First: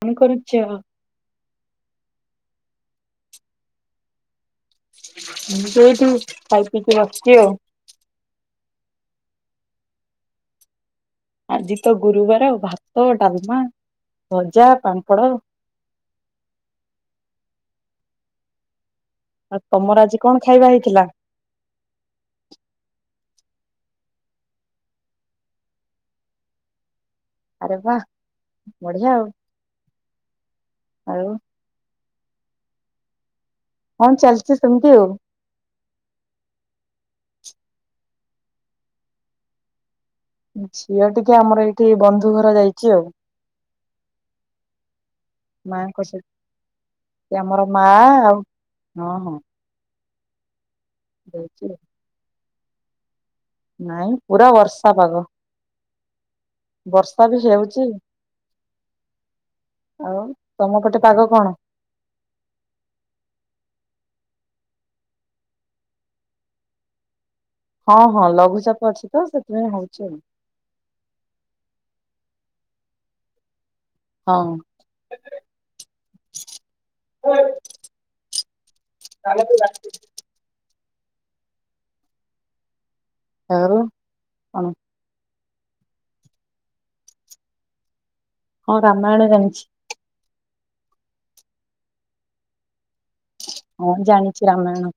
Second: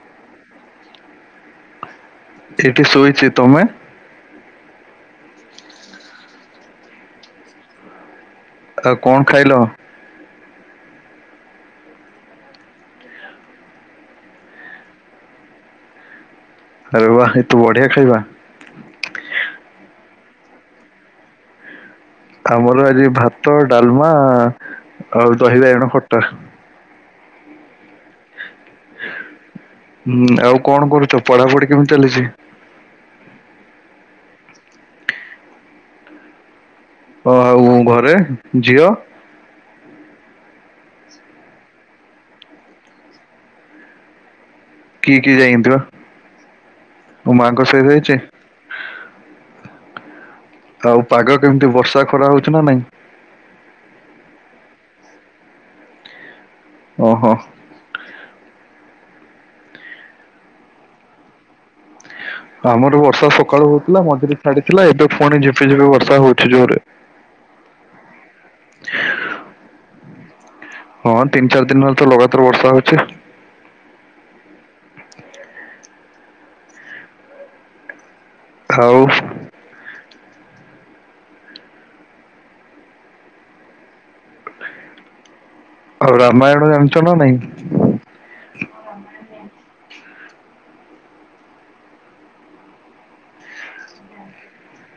କଣ କରୁଛ? ଏଇଠି ଶୋଇଛି, ତମେ? ସେଇଠୁ ଖାଇ ପିଇକି ବସିଛି ଆଉ। ଆଉ କଣ ଖାଇଲ? ଆଜି ତ ଗୁରୁବାର ଭାତ, ଡାଲମା, ଭଜା, ପାମ୍ପଡ ଆରେ ବା ଏ ତୁ ବଢିଆ ଖାଇବା। ଆଉ ତମର ଆଜି କଣ ଖାଇବା ହେଇଥିଲା? ଆମର ଆଜି ଭାତ, ଡାଲମା, ଆଉ ଦହି ବାଇଗଣ ଖଟା। ଆରେ ବାହ ବଢିଆ ଆଉ। ହୁଁ ଆଉ କଣ କରୁଛ? ଆଉ ପଢାପଢି କେମିତି ଚାଲିଛି? ହଁ ଚାଲିଛି ସେମିତି ଆଉ। ଓ ଆଉ ଘରେ, ଝିଅ? ଝିଅ ଟିକେ ଆମର ଏଇଠି ବନ୍ଧୁ ଘର ଯାଇଛି ଆଉ। କି କି ଯାଇଛନ୍ତି ମା ବା ଙ୍କ ସହିତ। ମୋ ସେ ମାଙ୍କ ଆମର ମା ସହିତ ଯାଇଛି ଆଉ ହଁ ହଁ। ଆଉ ପାଗ କେମିତି? ଯାଇଛି। ବର୍ଷା ଖରା ହଉଛି ନା ନାଇଁ? ନାଇଁ ପୁରା ବର୍ଷା ପାଗ। ବର୍ଷା ଓହୋ ବି ହେଉଛି। ଆଉ ତମ ଗଟେ ପାଗ କଣ? ଆମର ବର୍ଷା ସକାଳୁ ହଉଥିଲା, ମଝିରେ ଛାଡିଥିଲା। ଏବେ ପୁଣି ଝିପିଝିପି ବର୍ଷା ହଉଛିି ଜୋରେ। ହଁ, ହଁ ଲଘୁଚାପ ଅଛି ତ ସେଥିପାଇଁ ହଉଛି ଆଉ। ହଁ ତିନି ଚାରି ଦିନ ହେଲା ତ ଲଗାତାର ବର୍ଷା ହଉଛି। ହଁ। ହଉ। [unintelligible] ଆଉ କଣ? ଆଉ ରାମାୟଣ ଜାଣିଛ ନା ନାଇଁ? ହଁ ରାମାୟଣ ଜାଣିଛି। ହଁ ଜାଣିଛି ରାମାୟଣ।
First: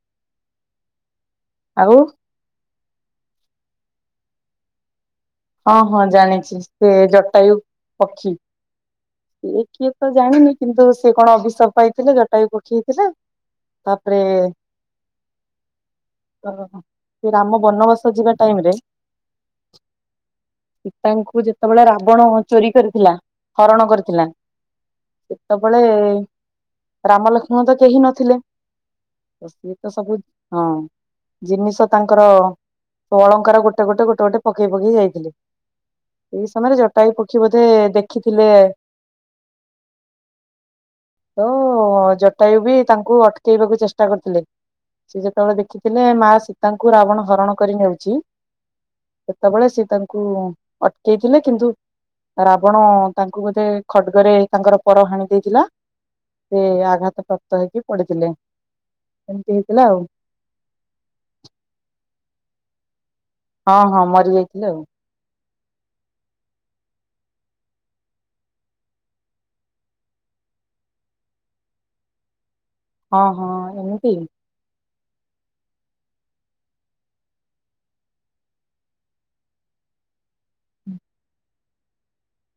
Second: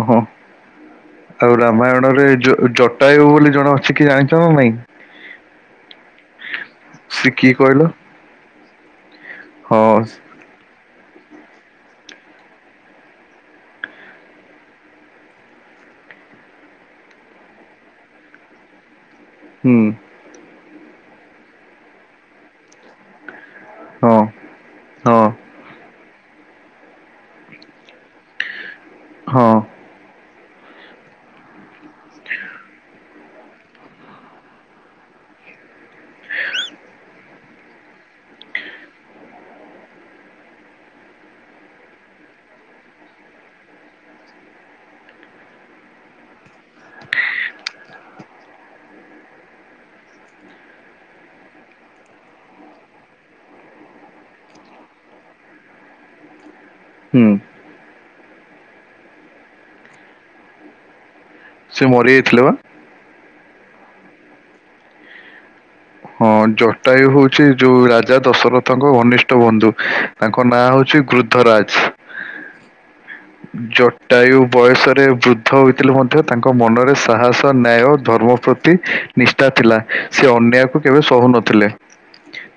ଓହୋ। ଆଉ ରାମାୟଣରେ ଯୋ ଜଟ ବୋଲି ଜଣେ ଅଛି କି ଜାଣିଛ ନା ନାଇଁ? ହଁ, ହଁ ଜାଣିଛି। ସେ ଜଟୟୁ କିଏ କହିଲ ପକ୍ଷୀ ଇ କିଏ ହଁ ତ ଜାଣିନି। କିନ୍ତୁ ସେ କଣ ଅଭିଷପ ପାଇଥିଲେ, ଯଟା ବି ପକ୍ଷେଇ ହେଥିଲେ, ତାପରେ ସେ ରାମ ବନବାସ ଯିବା ଟାଇମ୍ ରେ ହୁଁ। ସିତାଙ୍କୁ ଯେତେବେଳେ ରାବଣ ଚୋରି କରିଥିଲା ହରଣ ହଁ କରିଥିଲା। ହଁ ସେବୁବେଳେ ରାମ ଲକ୍ଷ୍ମୀ ତ କେହି ନଥିଲେ। ହଁ ସିଏ ତ ସବୁ ହଁ ଜିନିଷ ତାଙ୍କର ଅଳଙ୍କାର ଗୋଟେ ଗୋଟେ, ଗୋଟେ ଗୋଟେ ପକେଇ ପକେଇ ଯାଇଥିଲି। ଏଇ ସମୟରେ ଜଟାୟ ପକ୍ଷୀ ବୋଧେ ଦେଖିଥିଲେ ଓ ଜଟାୟୁ ବି ତାଙ୍କୁ ଅଟକେଇବାକୁ ଚେଷ୍ଟା କରିୁଥିଲେ। ସେ ଯେତେବେଳେ ଦେଖିଥିଲେ ମା ସୀତାଙ୍କୁ ରାବଣ ହରଣ କରି ନେଉଛି ସେତେବେଳେ ସିଏ ତାଙ୍କୁ ଅଟକେଇଥିଲେ। କିନ୍ତୁ ରାବଣ ତାଙ୍କୁ ବୋଧେ ଖଡ୍ଗରେ ତାଙ୍କର ପର ହାଣି ଦେଇଥିଲା। ସେ ଆଘାତ ହୁଁ ପ୍ରାପ୍ତ ହେଇକି ପଡିଥିଲେ ସେମିତି ହେଇଥିଲା ଆଉ। ସେ ମରିଯାଇଥିଲେ ବା? ହଁ ହଁ ମରି ଯାଇଥିଲେ ଆଉ। ହଁ ଜଟାୟୁ ହଉଛି ଯୋଉ ରାଜା ଦଶରଥଙ୍କ ଘନିଷ୍ଟ ବନ୍ଧୁ। ତାଙ୍କ ନାଁ ହଉଛି ଗୃତରାଜ। ଆଉ ହଁ ହଁ ଏମିତି ଜଟାୟୁ ବୟସରେ ବୃଦ୍ଧ ହୋଇଥିଲେ ମଧ୍ୟ ତାଙ୍କ ମନରେ ସାହସ, ନ୍ୟାୟ, ଧର୍ମ ପ୍ରତି- ନିଷ୍ଠା ଥିଲା ସେ ଅନ୍ୟାୟକୁ କେବେ ସହହୁନଥିଲେ।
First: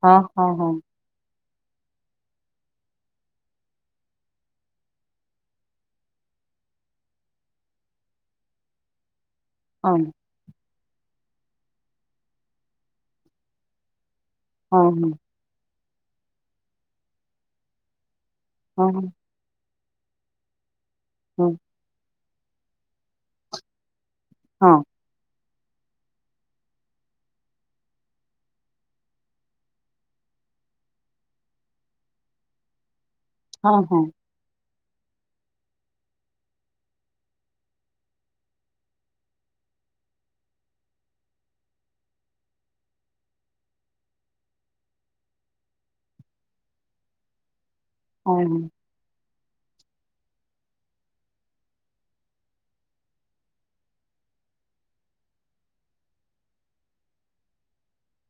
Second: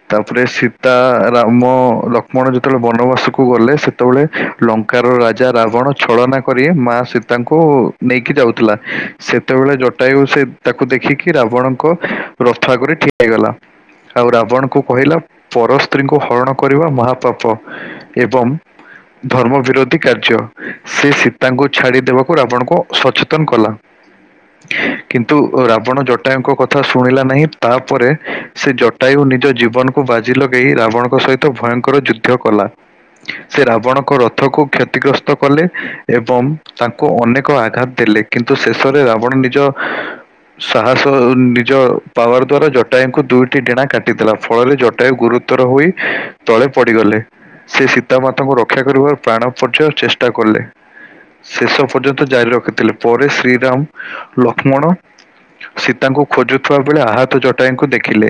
ହଁ ତାପରେ ହଁ ହଁ ସୀତା ରାମ ଲକ୍ଷ୍ମଣ ଯେତେବେଳେ ବନବାସକୁ ଗଲେ ସେତେବେଳେ ଲଙ୍କାର ରାଜା ରାବଣ ଛଳନା କରି ମା ସୀତାଙ୍କୁ ନେଇକି ଯାଉଥିଲା। ସେତେବେଳେ ହଁ ଜଟାୁୟୁ ସେ ତାକୁ ଦେଖିକି ରାବଣଙ୍କ ରଥ ଆଗରି ଠି ହେଇଗଲା ଆଉ ରାବଣ କ ହଁ କହିଲା ପରସ୍ତ୍ରୀଙ୍କୁ ହରଣ କରିବା ମହାପାପ। ଏବଂ ହଁ ହଁ। ଧର୍ମ ବିରୋଧୀ କାର୍ଯ୍ୟ ସେ ହଁ ସୀତାଙ୍କୁ ଛାଡିଦବାକୁ ଆପଣଙ୍କୁ ସଚେତନ କଲା। ହଁ କିନ୍ତୁ ରାବଣ ଜଟାୟୁ ଙ୍କ କଥା ଶୁଣିଲା ନାହିଁ। ତା ପରେ ସେ ଜଟାୟୁ ନିଜ ଜୀବନକୁ ବାଜି ଲଗେଇ ରାବଣଙ୍କ ସହିତ ଭୟଙ୍କର ଯୁଦ୍ଧ କଲା। ସେ ହଁ ରାବଣଙ୍କ ହଁ ର ଥ କୁ କ୍ଷତିଗ୍ରସ୍ତ କଲେ ଏବଂ ତାଙ୍କୁ ଅନେକ ଆଘାତ ଦେଲେ କି ନ୍ତୁ ଶେଷରେ ରାବଣ ନିଜ ସାହସ ନିଜ ପାୱାର ଦ୍ଵାରା ଜ ଜଟାୟୁଙ୍କୁ ଦୁଇଟି ଡଣା କାଟିଦେଥିଲା ଫଳରେ ଜଟାୟୁ ଗୁରୁତର ହୋଇ ତଳେ ପଡିଗଲେ। ସେ ହଁ ସୀତାମାତାଙ୍କୁ ରକ୍ଷା କରିବାର ପ୍ରାଣ ପର୍ଯୟ ଚେଷ୍ଟା କଲେ। ଶେଷ ପର୍ଯ୍ୟନ୍ତ ଜାରି ରଖିଥିଲେ ପରେ ଶ୍ରୀରାମ ଲକ୍ଷ୍ମଣ ସୀତାଙ୍କୁ ଖୋଜୁଥିବା ବେଳେ ଆହତ ଜଟାୟୁଙ୍କୁ ଦେଖିଲେ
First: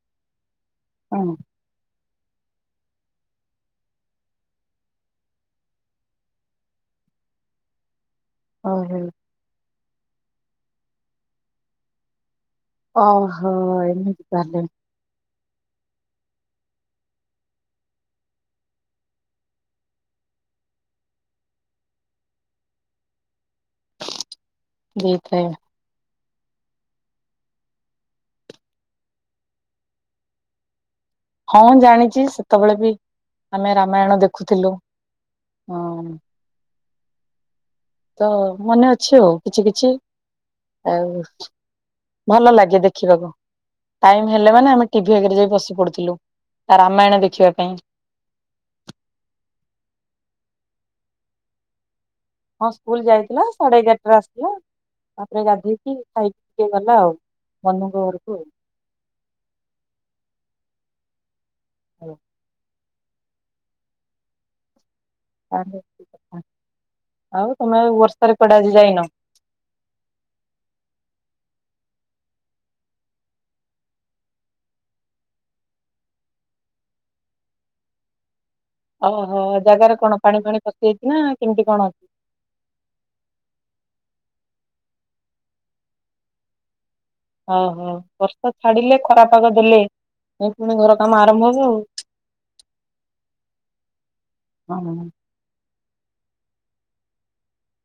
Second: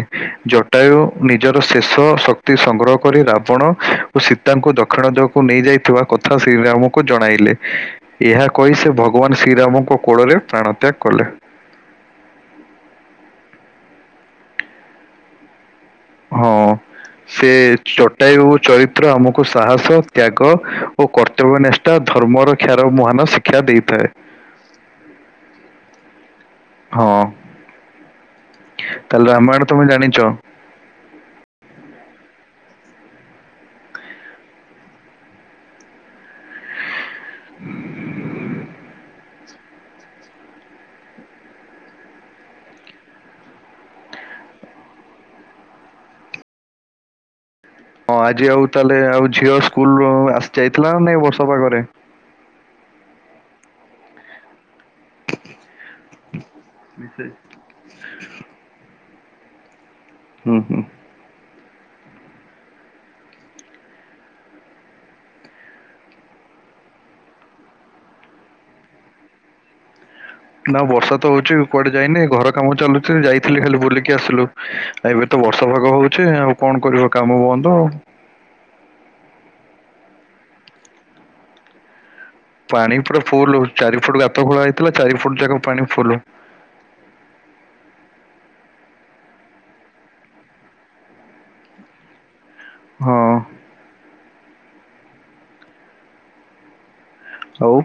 ଜଟାୟୁ ହଁ ନିଜର ଶେଷ ସ ଶକ୍ତି ସଂଗ୍ରହ କରି ରାବଣ ଓ ସୀତାଙ୍କୁ ଦକ୍ଷିଣ ଦିଗକୁ ନେଇଯାଇଥିବା କ ଥା ଶ୍ରୀରାମକୁ ଜଣାଇଲେ। ଏହା କହି ସେ ଓହୋ ଭଗବାନ ଶ୍ରୀରାମଙ୍କ କୋଳରେ ପ୍ରାଣତ୍ୟାଗ କଲେ। ଓହୋ ଏମିତି ତାହଲେ। ହଁ। ସେ ଚଟାୟୁ ଓ ଚରିତ୍ର ଆମକୁ ସାହସ ତ୍ୟାଗ ଓ କର୍ତ୍ତବ୍ୟ ନେ ତା ଧର୍ମରକ୍ଷାର ମହାନ ଶିକ୍ଷା ଦେଇଥାଏ। ଦେଇଥାଏ। ହଁ ତାହେଲେ ରାମାୟଣ ତମେ ଜାଣିଛ? ହଁ ଜାଣିଛି ସେତେବେଳେ ବି ଆମେ ରାମାୟଣ ଦେଖୁଥିଲୁ। ହଁ। ହୁଁ ତ ମନେ ଅଛି ଆଉ କିଛି କିଛି ଆଉ ଭଲ ଲାଗେ ଦେଖିବାକୁ। ଟାଇମ ହେଲେ ମାନେ ଆମେ ଟିଭି ଆଗରେ ଯାଇ ବସି ପଡୁଥିଲୁ ରାମାୟଣ ଦେଖିବା ପାଇଁ। ହଁ ଆଜି ଆଉ ତାହେଲେ ଆଉ ଝିଅ ସ୍କୁଲ ଆସି ଯାଇଥିଲା ନାଇ ବର୍ଷା ପାଗରେ। ହଁ ସ୍କୁଲ ଯାଇଥିଲା ସାଢେ ଏଗାରଟାରେ ଆସିଲ ତାପରେ ଗାଧୋଇ ଖାଇକି ଟିକେ ଗଲା ଆଉ ବନ୍ଧୁଙ୍କ ଘରକୁ ଆଉ। ହୁଁ-ହୁଁ। [inaudible] ଆଉ ତମେ ଆଉ ବର୍ଷାରେ କୁଆଡେ ଆଜି ଯାଇନ? ନା ବର୍ଷା ତ ହଉଚି କୁଆଡେ ଯାଇନି ଘର କାମ ଚାଲୁଛି ଯାଇଥିଲି ଖାଲି ବୁଲିକି ଆସିଲୁ। ଏବେ ତ ବର୍ଷା ପାଗ ହଉଛି ଆଉ କଣ କରିବ କାମ ବନ୍ଦ ଆଉ। ଓହୋ ଜାଗାରେ କଣ ପାଣି ଫାଣି ପସିଯାଇଛି ନା କେମ୍ତି କଣ? ପାଣି ପୁରା ଫୁଲୁ ଚାରି ଫୁଟ୍ ଗାତ ଖୋଳା ହେଇଥିଲା ଚାରି ଫୁଟ୍ ଯାକ ପାଣି ଫୁଲୁ। ଓହୋ ବର୍ଷା ଛାଡିଲେ ଖରାପାଗ ଦେଲେ ଏ ପୁଣି ଘର କାମ ଆରମ୍ଭ ହବ ଆଉ। ହଁ। [unintelligible] ଆଉ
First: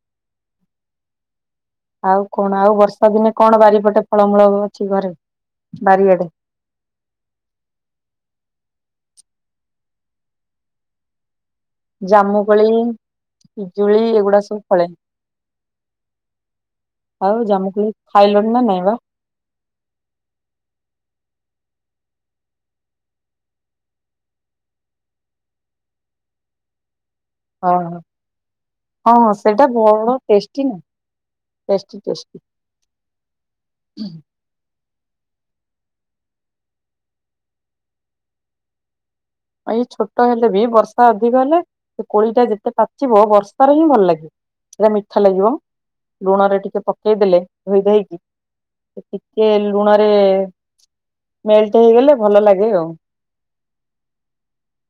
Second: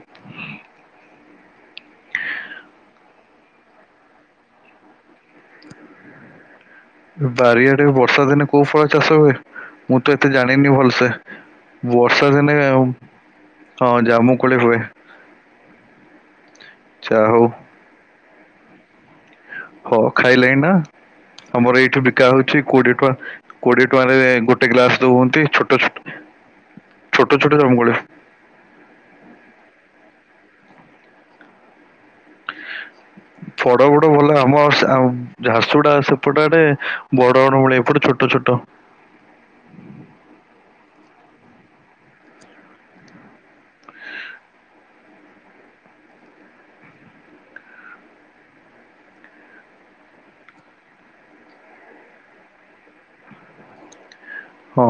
ଆଉ କଣ ଆଉ ବର୍ଷାଦିନେ କଣ ବାରିପଟେ ଫଳମୂଳ ଅଛି ଘରେ ବାରିଆଡେ? ବାରିଆଡେ ବର୍ଷାଦିନେ କୋଉ ଫଳ ଚାଷ ହୁଏ ମୁଁ ତ ଏତେ ଜାଣିନି ଭଲସେ। ବର୍ଷା ଦିନେ ଜାମୁକୋଳି, ପିଜୁଳି ହଁ ଜାମୁ ଏଗୁଡା କୋଳି ସବୁ ହୁଏ। ଫଳେ। ଯା ଆଉ ହଉ ଜାମୁକୋଳି ଖାଇଲଣି ନା ନାଇଁ ବା? ହଁ ଖାଇଲେଣି ନା ଆମର ଏଇଠି ବିକା ହଉଛି କୋଡିଏ ଟଙ୍କା। କୋଡିଏ ଟଙ୍କାରେ ଗୋଟେ ଗ୍ଲାସ୍ ଦଉହନ୍ତି ଛୋଟ-ଛୋଟ। ହଁ ଅ। ହଁଁ ସେଇଟା ଭଲ ଟେଷ୍ଟି ନା ଟେଷ୍ଟି-ଟେଷ୍ଟି। ଫଡ ଫଡ ଭଲ ଆମ ଝାରସୁଗୁଡ଼ା ସେପଟ ଆଡେ ବଡ-ବଡ଼ କୋଳି ଏପଟେ ଛୋଟ-ଛୋଟ। ଏଇ ଛୋଟ ହେଲେ ବି ବର୍ଷା ଅଧିକ ହେଲେ ସେ କୋଳିଟା ଯେତେ ପାଚିବ ବର୍ଷାରେ ହିଁ ଭଲ ଲାଗେ। ସେଇଟା ମିଠା ଲାଗିବ ଲୁଣରେ ଟିକେ ପକେଇଦେଲେ ଧୋଇ ଧାଇକି। ସେ ଟିକେ ଲୁଣରେ ମେଲ୍ଟ୍ ହେଇଗଲେ ଭଲ ଲାଗେ ଆଉ। ହଁ।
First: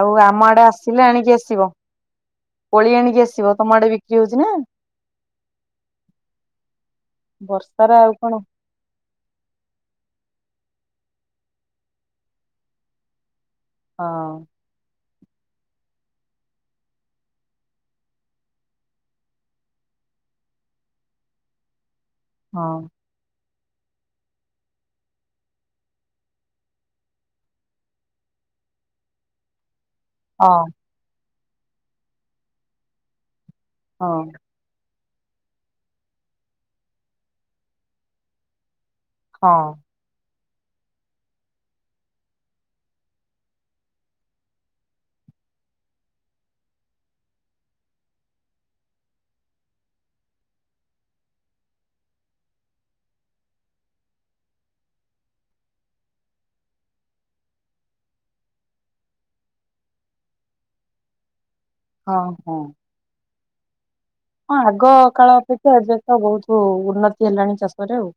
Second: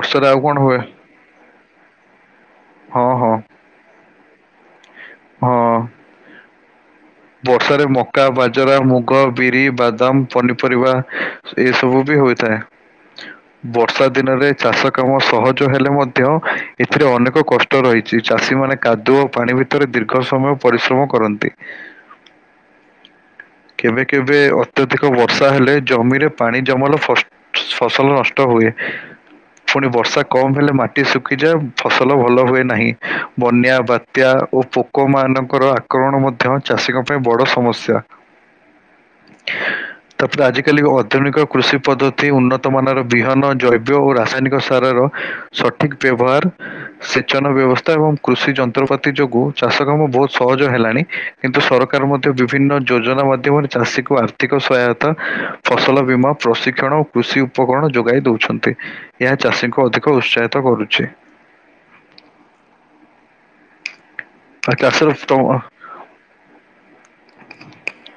ଆଉ ଆମ କଣ ଆଡେ ହୁଏ ଆସିଲେ ଆଣିକି ଆସିବ, କୋଳି ହଁ ଆଣିକି ହଁ ଆସିବ ତମ ଆଡେ ବିକ୍ରି ହଉଛି ନା। ହଁ। ବର୍ଷାରେ ବର୍ଷାର ଆଉ ମକା କଣ ବା ଜରା, ମୁଗ, ବିରି, ବାଦାମ, ପନିପରିବା ଏସବୁ ବି ହୋଇଥାଏ। ବର୍ଷା ହଁ ଦିନରେ ଚାଷ କାମ ସହଜ ହେଲେ ମଧ୍ୟ ଏଥିରେ ଅନେକ କଷ୍ଟ ରହିଚି, ଚାଷୀ ମାନେ କାଦୁଅ ପାଣି ଭି ତରେ ଦୀର୍ଘ ସମୟ ପରିଶ୍ରମ କରନ୍ତି। ହଁ। କେବେ କେବେ ଅତ୍ୟଧିକ ବର୍ଷା ହେଲେ ଜମିରେ ପାଣି ଜମଲ [unintelligible] ଫସଲ ନଷ୍ଟ ହୁଏ, ଫୁଣି ବର୍ଷା କମ୍ ହଁ ହେଲେ ମାଟି ଶୁଖିଯାଏ ଫସଲ ଭଲ ହୁଏ ନାହିଁ, ବନ୍ୟା ହଁ ବାତ୍ୟା ଓ ପୋକମାନଙ୍କର ଆକ୍ରମଣ ମଧ୍ୟ ଚାଷୀଙ୍କ ପାଇଁ ବଡ଼ ସମସ୍ୟା। ହଁ। ତାପରେ ଆଜିକାଲି ଆଧୁନିକ କୃଷି ପଦ୍ଧତି ଉନ୍ନତ ମାନର ବିହନ ଜୈବ ଓ ରାସାୟନିକ ସାରର ସଠିକ୍ ବ୍ୟବହାର ସେଚନ ବ୍ୟବସ୍ଥା ଏବଂ କୃଷି ଯନ୍ତ୍ରପାତି ଯୋଗୁ ଚାଷ କାମ ବହୁତ୍ ସହଜ ହେଲାଣି। କିନ୍ତୁ ସରକାର୍ ମଧ୍ୟ ବିଭିନ୍ନ ଯୋଜନା ମାଧ୍ୟମରେ ଚାଷୀକୁ ଆର୍ଥିକ ସହାୟତା ଫସଲ ବୀମା ପ୍ରଶିକ୍ଷଣ କୃଷି ଉପକରଣ ଯୋଗାଇ ଦଉଛନ୍ତି, ଏହା ଚାଷୀଙ୍କୁ ଅଧିକ ଉତ୍ସାହିତ କରୁଛି। ହଁ-ହଁ। ହଁ ଆଉ ଚାଷର ଆଗକାଳ ତମ ଅପେକ୍ଷା ଏବେ ତ ବହୁତୁ ଉନ୍ନତି ହେଲାଣି ଚାଷରେ ଆଉ।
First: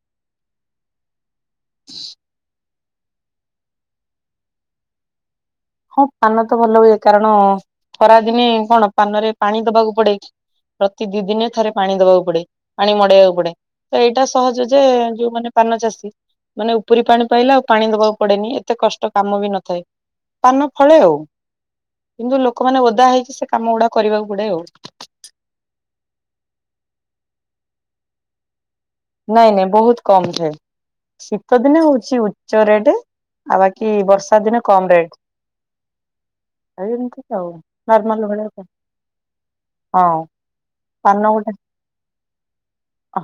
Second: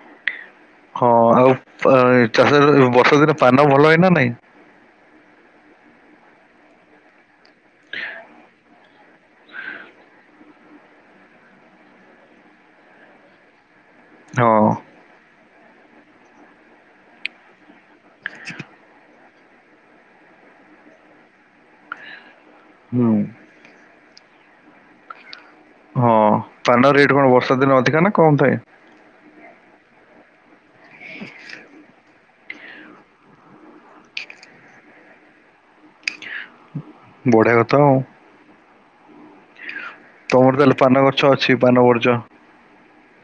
ହଁ ଆଉ ଚାଷରେ ବର୍ଷାଦିନେ ପାନ ଭଲ ହଏ ନା ନାଇଁ? ହଁ ପାନ ତ ଭଲ ହୁଏ, କାରଣ ଖରାଦିନେ କଣ ପାନରେ ପାଣି ଦବାକୁ ପଡେ ପ୍ରତି ଦି ଦିନେ ଥରେ ପାଣି ଦବାକୁ ପଡେ ପାଣି ମଡେଇବାକୁ ପଡେ। ତ ଏଇଟା ହଁ ସହଜ ଯେ ଯୋଉମାନେ ପାନ ଚାଷୀ ମାନେ ଉପରି ପାଣି ପାଇଲେ ଆଉ ପାଣି ଦବାକୁ ପଡେନି ଏତେ କଷ୍ଟ କାମ ବି ନଥାଏ। ପାନ ଫଳେ ଆଉ କିନ୍ତୁ ଲୋକମାନେ ଓଦା ହୁଁ ହେଇକ ସେ କାମ ଗୁଡା କରିବାକୁ ପଡେ ଆଉ। ହଁ ପାନ ରେଟ୍ କଣ ବର୍ଷା ଦିନ ଅଧିକା ନା କମ୍ ଥାଏ? ନାଇଁ ନାଇଁ ବହୁତ କମ ଥାଏ ଶୀତ ଦିନେ ହଉଛି ଓ ଚୋରେ ରେଟ୍ ଆଉ ବାକି ବର୍ଷା ଦିନ କମ୍ ରେଟ୍। ଆ ଏମିତି କା ବଢିଆ ଆଉ କଥା ନର୍ମଲ ଭଳିଆ ତ। ତମର ତାହେଲେ ପାନ ଗଛ ଅଛି ପାନ ବର୍ଜ୍ୟ।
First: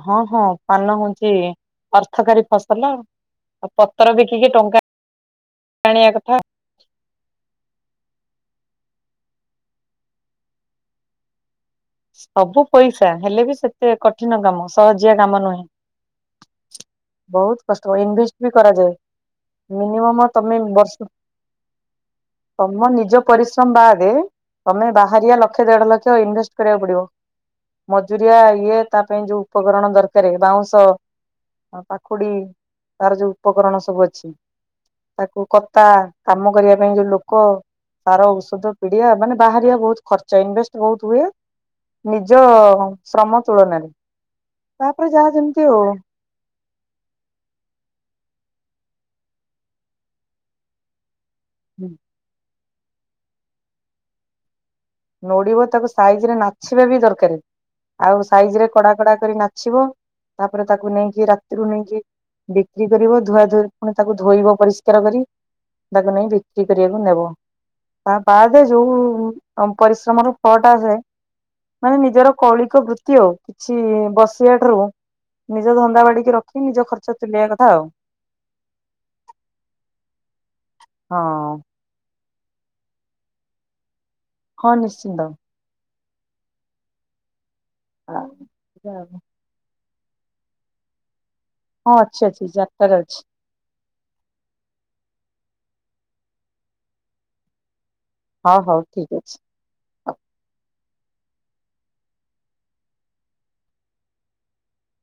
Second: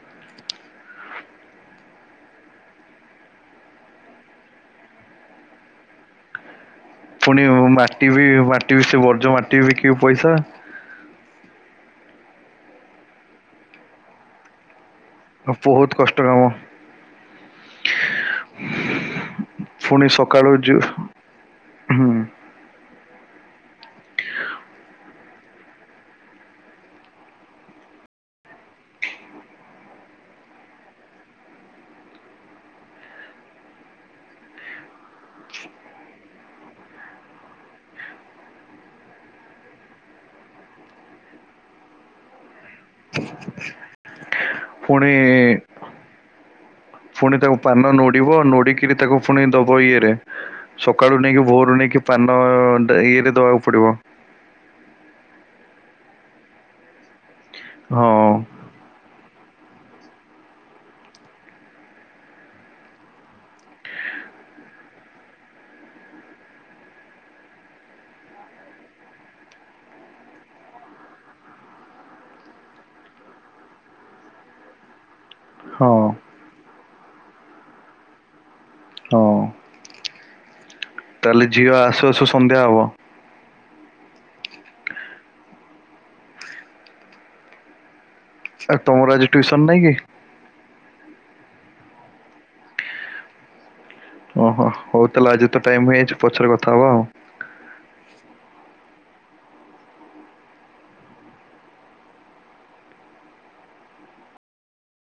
ହଁ ହଁ ପାନ ହୋଉଛି ଅର୍ଥକାରୀ ଫସଲ। ଆଉ ପତର ବିକି କି ଟଙ୍କା ଆଣିବା କଥା ଆଉ। ପୁଣି ମାଟି ବି ମାଟି ବି ସେ ବର୍ଜ ମାଟି ବିକିବ ପଇସା। ସବୁ ପଇସା ହେଲେ ବି ସେତେ କଠିନ କାମ ସେ ସହଜିଆ କାମ ରେ ଆ ବହୁତ କଷ୍ଟ କାମ। ବହୁତ କଷ୍ଟ ଇନଭେଷ୍ଟ ବି କରାଯାଏ ପୁଣି ମିନିମମ ସକାଳୁ ତମେ ଯୁ- ବର୍ଷ। ହୁଁ। ତମ ନିଜ ପରିଶ୍ରମ ବାଦ ତମେ ବାହାରିଆ ଲକ୍ଷ ଦେଢ ଲକ୍ଷ ଇନଭେଷ୍ଟ କରିବାକୁ ପଡିବ ମଜୁରିଆ ଇଏ ତା ପାଇଁ ଯୋଉ ଉପକରଣ ଦରକାର ବାଉଁଶ। ପାଖୁଡି ତାର ଯୋଉ ଉପକରଣ ସବୁ ଅଛି। ତାକୁ କତା କାମ କରିବା ପାଇଁ ଯୋଉ ଲୋକ। ତାର ଔଷଧ ପିଡିଆ ମାନେ ବାହାରିବା ବହୁତ ଖର୍ଚା ଇନଭେଷ୍ଟ ବହୁତ ହୁଏ। ନିଜ ଶ୍ରମ ତୁଳନାରେ। ତାପରେ ପୁଣି ଯାହା ଯେମିତି ଆଉ ପୁଣି ତାକୁ ପାନ ନୋଡିବ ନୋଡିକିରି ତାକୁ ପୁଣି ଦବ ଇଏରେ। ସକାଳୁ ନେଇକି ଭୋରୁ ନେଇକି ପାନ ଇଏରେ ଦବାକୁ ପଡିବ। ନୋଡିବ ତାକୁ ସାଇଜ ରେ ନାଚିବା ବି ଦରକାର ଆଉ ହଁ ସାଇଜ ରେ କଡା ଝଗଡା କରି ନାଚିବ ତାପରେ ତାକୁ ନେଇକି ରାତିରୁ ନେଇକି ବିକ୍ରି କରିବ ଧୁଆ ଧୁଇ ପୁଣି ତାକୁ ଧୋଇବ ପରିଷ୍କାର କରି। ତାକୁ ନେଇ ବିକ୍ରି କରିବାକୁ ନେବ ତା ବାଦ ଯୋଉ ତମ ପରିଶ୍ରମ ର ଫଳଟା ହୁଏ। ମାନେ ନିଜର କୌଳିକ ବୃତ୍ତି ଆଉ କିଛି ବସିବା ଠାରୁ ନିଜ ହଁ ଧନ୍ଦା ବାଡିକି ରଖି ନିଜ ଖର୍ଚ୍ଚ ତୁଲିବା କଥା ଆଉ। ହଁ। ହ। ତାହେଲେ ଝିଅ ଆସୁ ଆସୁ ସନ୍ଧ୍ୟା ହବ। ହଁ ନିଶ୍ଚିନ୍ତ। ହଁ। ଆଉ ତମର ଆଜି ଟୁଇସନ୍ ନାହିଁକି? ହଁ ଅଛି ଅଛି ଯାର୍କା ରେ ଅଛି। ଓହୋ ହଉ ତାହେଲେ ଆଜି ତ ଟାଇମ୍ ହେଇଯାଇଛି ପଛରେ କଥା ହବା ଆଉ। ହଉ ହଉ ଠିକ୍ ଅଛି।